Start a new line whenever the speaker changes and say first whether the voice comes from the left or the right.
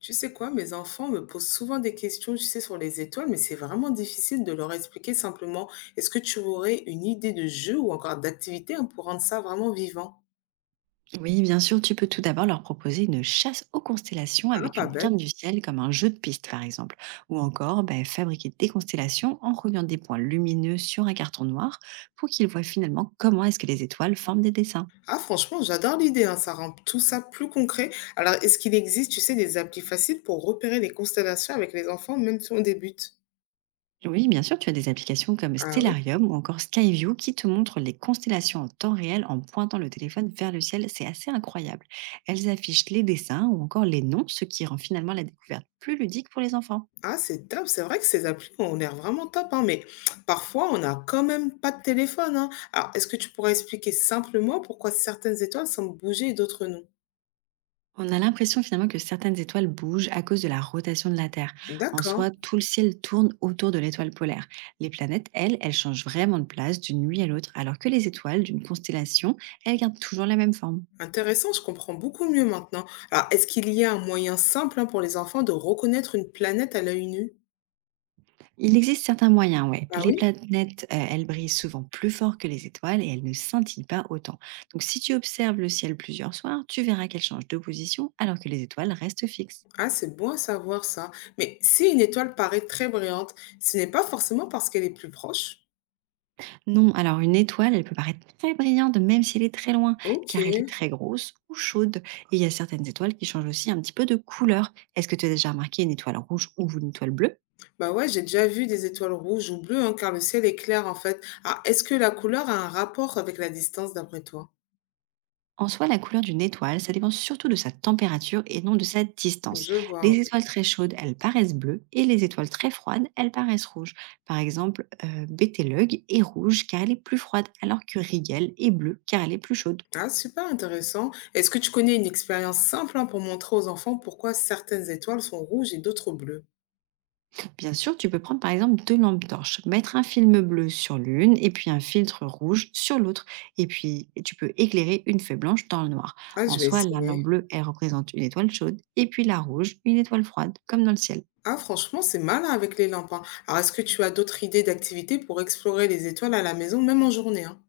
left: Tu sais quoi, mes enfants me posent souvent des questions, tu sais, sur les étoiles, mais c'est vraiment difficile de leur expliquer simplement. Est-ce que tu aurais une idée de jeu ou encore d'activité hein, pour rendre ça vraiment vivant?
right: Oui, bien sûr, tu peux tout d'abord leur proposer une chasse aux constellations
left: Ah,
right: avec
left: pas
right: une carte du
left: bête.
right: ciel comme un jeu de piste par exemple, ou encore ben, fabriquer des constellations en reliant des points lumineux sur un carton noir pour qu'ils voient finalement comment est-ce que les étoiles forment des dessins.
left: Ah, franchement, j'adore l'idée, hein, ça rend tout ça plus concret. Alors, est-ce qu'il existe, tu sais, des applis faciles pour repérer les constellations avec les enfants, même si on débute?
right: Oui, bien sûr, tu as des applications comme
left: Ah oui.
right: Stellarium ou encore Skyview qui te montrent les constellations en temps réel en pointant le téléphone vers le ciel. C'est assez incroyable. Elles affichent les dessins ou encore les noms, ce qui rend finalement la découverte plus ludique pour les enfants.
left: Ah, c'est top. C'est vrai que ces applis ont l'air vraiment top, hein, mais parfois, on n'a quand même pas de téléphone, hein. Alors, est-ce que tu pourrais expliquer simplement pourquoi certaines étoiles semblent bouger et d'autres non?
right: On a l'impression finalement que certaines étoiles bougent à cause de la rotation de la Terre. En
left: D'accord.
right: soi, tout le ciel tourne autour de l'étoile polaire. Les planètes, elles, elles changent vraiment de place d'une nuit à l'autre, alors que les étoiles d'une constellation, elles gardent toujours la même forme.
left: Intéressant, je comprends beaucoup mieux maintenant. Alors, est-ce qu'il y a un moyen simple, hein, pour les enfants de reconnaître une planète à l'œil nu?
right: Il existe certains moyens, ouais.
left: Ah
right: Les
left: oui?
right: planètes, elles brillent souvent plus fort que les étoiles et elles ne scintillent pas autant. Donc si tu observes le ciel plusieurs soirs, tu verras qu'elles changent de position alors que les étoiles restent fixes.
left: Ah, c'est bon à savoir ça. Mais si une étoile paraît très brillante, ce n'est pas forcément parce qu'elle est plus proche.
right: Non, alors une étoile, elle peut paraître très brillante, même si elle est très loin,
left: Ok.
right: car elle est très grosse ou chaude. Et il y a certaines étoiles qui changent aussi un petit peu de couleur. Est-ce que tu as déjà remarqué une étoile rouge ou une étoile bleue ?
left: Bah ouais, j'ai déjà vu des étoiles rouges ou bleues, hein, car le ciel est clair en fait. Ah, est-ce que la couleur a un rapport avec la distance d'après toi?
right: En soi, la couleur d'une étoile, ça dépend surtout de sa température et non de sa distance.
left: Je vois.
right: Les
left: Ouais.
right: étoiles très chaudes, elles paraissent bleues, et les étoiles très froides, elles paraissent rouges. Par exemple, Betelgeuse est rouge car elle est plus froide, alors que Rigel est bleue car elle est plus chaude.
left: Ah, super intéressant. Est-ce que tu connais une expérience simple hein, pour montrer aux enfants pourquoi certaines étoiles sont rouges et d'autres bleues?
right: Bien sûr, tu peux prendre par exemple deux lampes torches, mettre un film bleu sur l'une et puis un filtre rouge sur l'autre. Et puis tu peux éclairer une feuille blanche dans le noir.
left: Ah,
right: En
left: je vais
right: soi, la lampe
left: essayer.
right: bleue, elle représente une étoile chaude et puis la rouge, une étoile froide, comme dans le ciel.
left: Ah, franchement, c'est malin avec les lampes, hein. Alors, est-ce que tu as d'autres idées d'activités pour explorer les étoiles à la maison, même en journée, hein?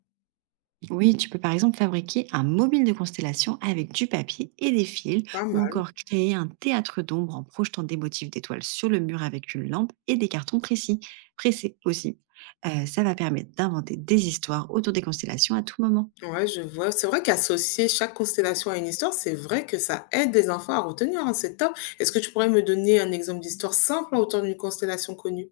right: Oui, tu peux par exemple fabriquer un mobile de constellation avec du papier et des fils
left: Pas
right: ou
left: mal.
right: encore créer un théâtre d'ombre en projetant des motifs d'étoiles sur le mur avec une lampe et des cartons précis, pressés aussi. Ça va permettre d'inventer des histoires autour des constellations à tout moment.
left: Ouais, je vois. C'est vrai qu'associer chaque constellation à une histoire, c'est vrai que ça aide les enfants à retenir, hein, c'est top. Est-ce que tu pourrais me donner un exemple d'histoire simple autour d'une constellation connue?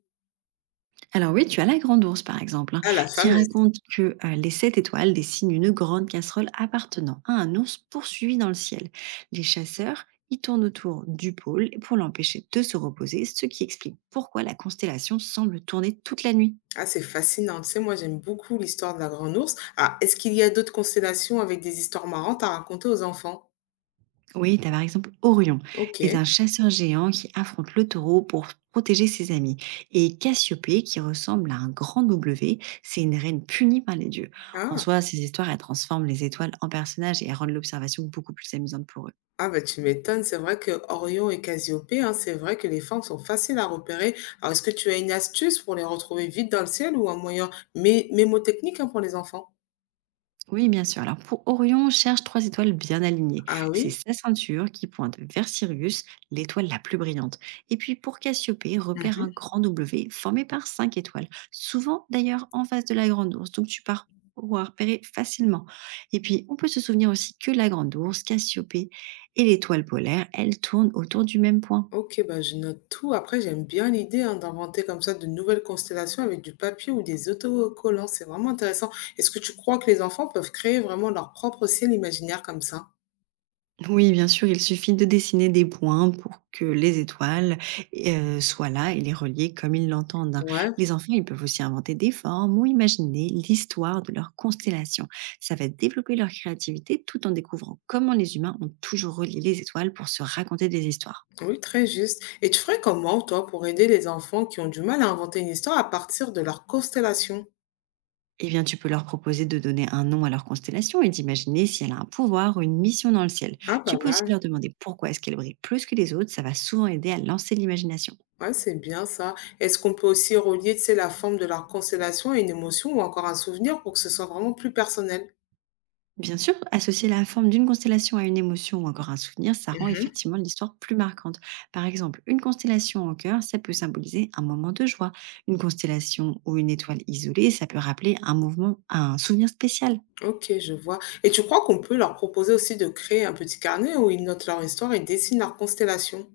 right: Alors oui, tu as la Grande Ourse, par exemple, hein,
left: Ah, la
right: qui
left: fameuse.
right: raconte que les sept étoiles dessinent une grande casserole appartenant à un ours poursuivi dans le ciel. Les chasseurs y tournent autour du pôle pour l'empêcher de se reposer, ce qui explique pourquoi la constellation semble tourner toute la nuit.
left: Ah, c'est fascinant. Tu sais, moi, j'aime beaucoup l'histoire de la Grande Ourse. Ah, est-ce qu'il y a d'autres constellations avec des histoires marrantes à raconter aux enfants?
right: Oui, t'as par exemple Orion,
left: Ok.
right: est un chasseur géant qui affronte le taureau pour protéger ses amis. Et Cassiopée, qui ressemble à un grand W, c'est une reine punie par les dieux. En
left: Ah,
right: soi, ces histoires, elles transforment les étoiles en personnages et elles rendent l'observation beaucoup plus amusante pour eux.
left: ah bah tu m'étonnes. C'est vrai que Orion et Cassiopée, hein, c'est vrai que les formes sont faciles à repérer. Alors, est-ce que tu as une astuce pour les retrouver vite dans le ciel ou un moyen mémotechnique hein, pour les enfants?
right: Oui, bien sûr. Alors pour Orion, cherche trois étoiles bien alignées.
left: Ah
right: C'est
left: oui?
right: sa ceinture qui pointe vers Sirius, l'étoile la plus brillante. Et puis pour Cassiopée, repère un
left: Mmh.
right: grand W formé par cinq étoiles, souvent d'ailleurs en face de la Grande Ourse. Donc tu pars pouvoir repérer facilement. Et puis on peut se souvenir aussi que la Grande Ourse, Cassiopée et l'étoile polaire, elles tournent autour du même point.
left: OK, bah, je note tout. Après, j'aime bien l'idée, hein, d'inventer comme ça de nouvelles constellations avec du papier ou des autocollants. C'est vraiment intéressant. Est-ce que tu crois que les enfants peuvent créer vraiment leur propre ciel imaginaire comme ça?
right: Oui, bien sûr, il suffit de dessiner des points pour que les étoiles soient là et les relier comme ils l'entendent, hein.
left: Ouais,
right: Les enfants, ils peuvent aussi inventer des formes ou imaginer l'histoire de leur constellation. Ça va développer leur créativité tout en découvrant comment les humains ont toujours relié les étoiles pour se raconter des histoires.
left: oui, très juste. Et tu ferais comment, toi, pour aider les enfants qui ont du mal à inventer une histoire à partir de leur constellation?
right: Eh bien, tu peux leur proposer de donner un nom à leur constellation et d'imaginer si elle a un pouvoir ou une mission dans le ciel.
left: Ah, pas
right: Tu peux aussi
left: mal.
right: leur demander pourquoi est-ce qu'elle brille plus que les autres. Ça va souvent aider à lancer l'imagination.
left: Ouais, c'est bien ça. Est-ce qu'on peut aussi relier, tu sais, la forme de leur constellation à une émotion ou encore un souvenir pour que ce soit vraiment plus personnel?
right: Bien sûr, associer la forme d'une constellation à une émotion ou encore un souvenir, ça rend
left: Mhm.
right: effectivement l'histoire plus marquante. Par exemple, une constellation en cœur, ça peut symboliser un moment de joie. Une constellation ou une étoile isolée, ça peut rappeler un mouvement, un souvenir spécial.
left: OK, je vois. Et tu crois qu'on peut leur proposer aussi de créer un petit carnet où ils notent leur histoire et dessinent leur constellation?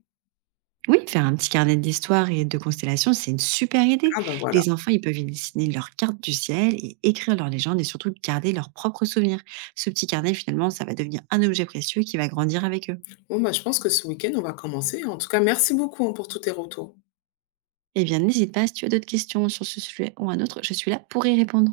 right: Oui, faire un petit carnet d'histoire et de constellations, c'est une super idée.
left: Ah ben voilà.
right: Les enfants, ils peuvent y dessiner leur carte du ciel et écrire leur légende et surtout garder leurs propres souvenirs. Ce petit carnet, finalement, ça va devenir un objet précieux qui va grandir avec eux.
left: Bon bah je pense que ce week-end, on va commencer. En tout cas, merci beaucoup hein, pour tous tes retours.
right: Eh bien, n'hésite pas si tu as d'autres questions sur ce sujet ou un autre, je suis là pour y répondre.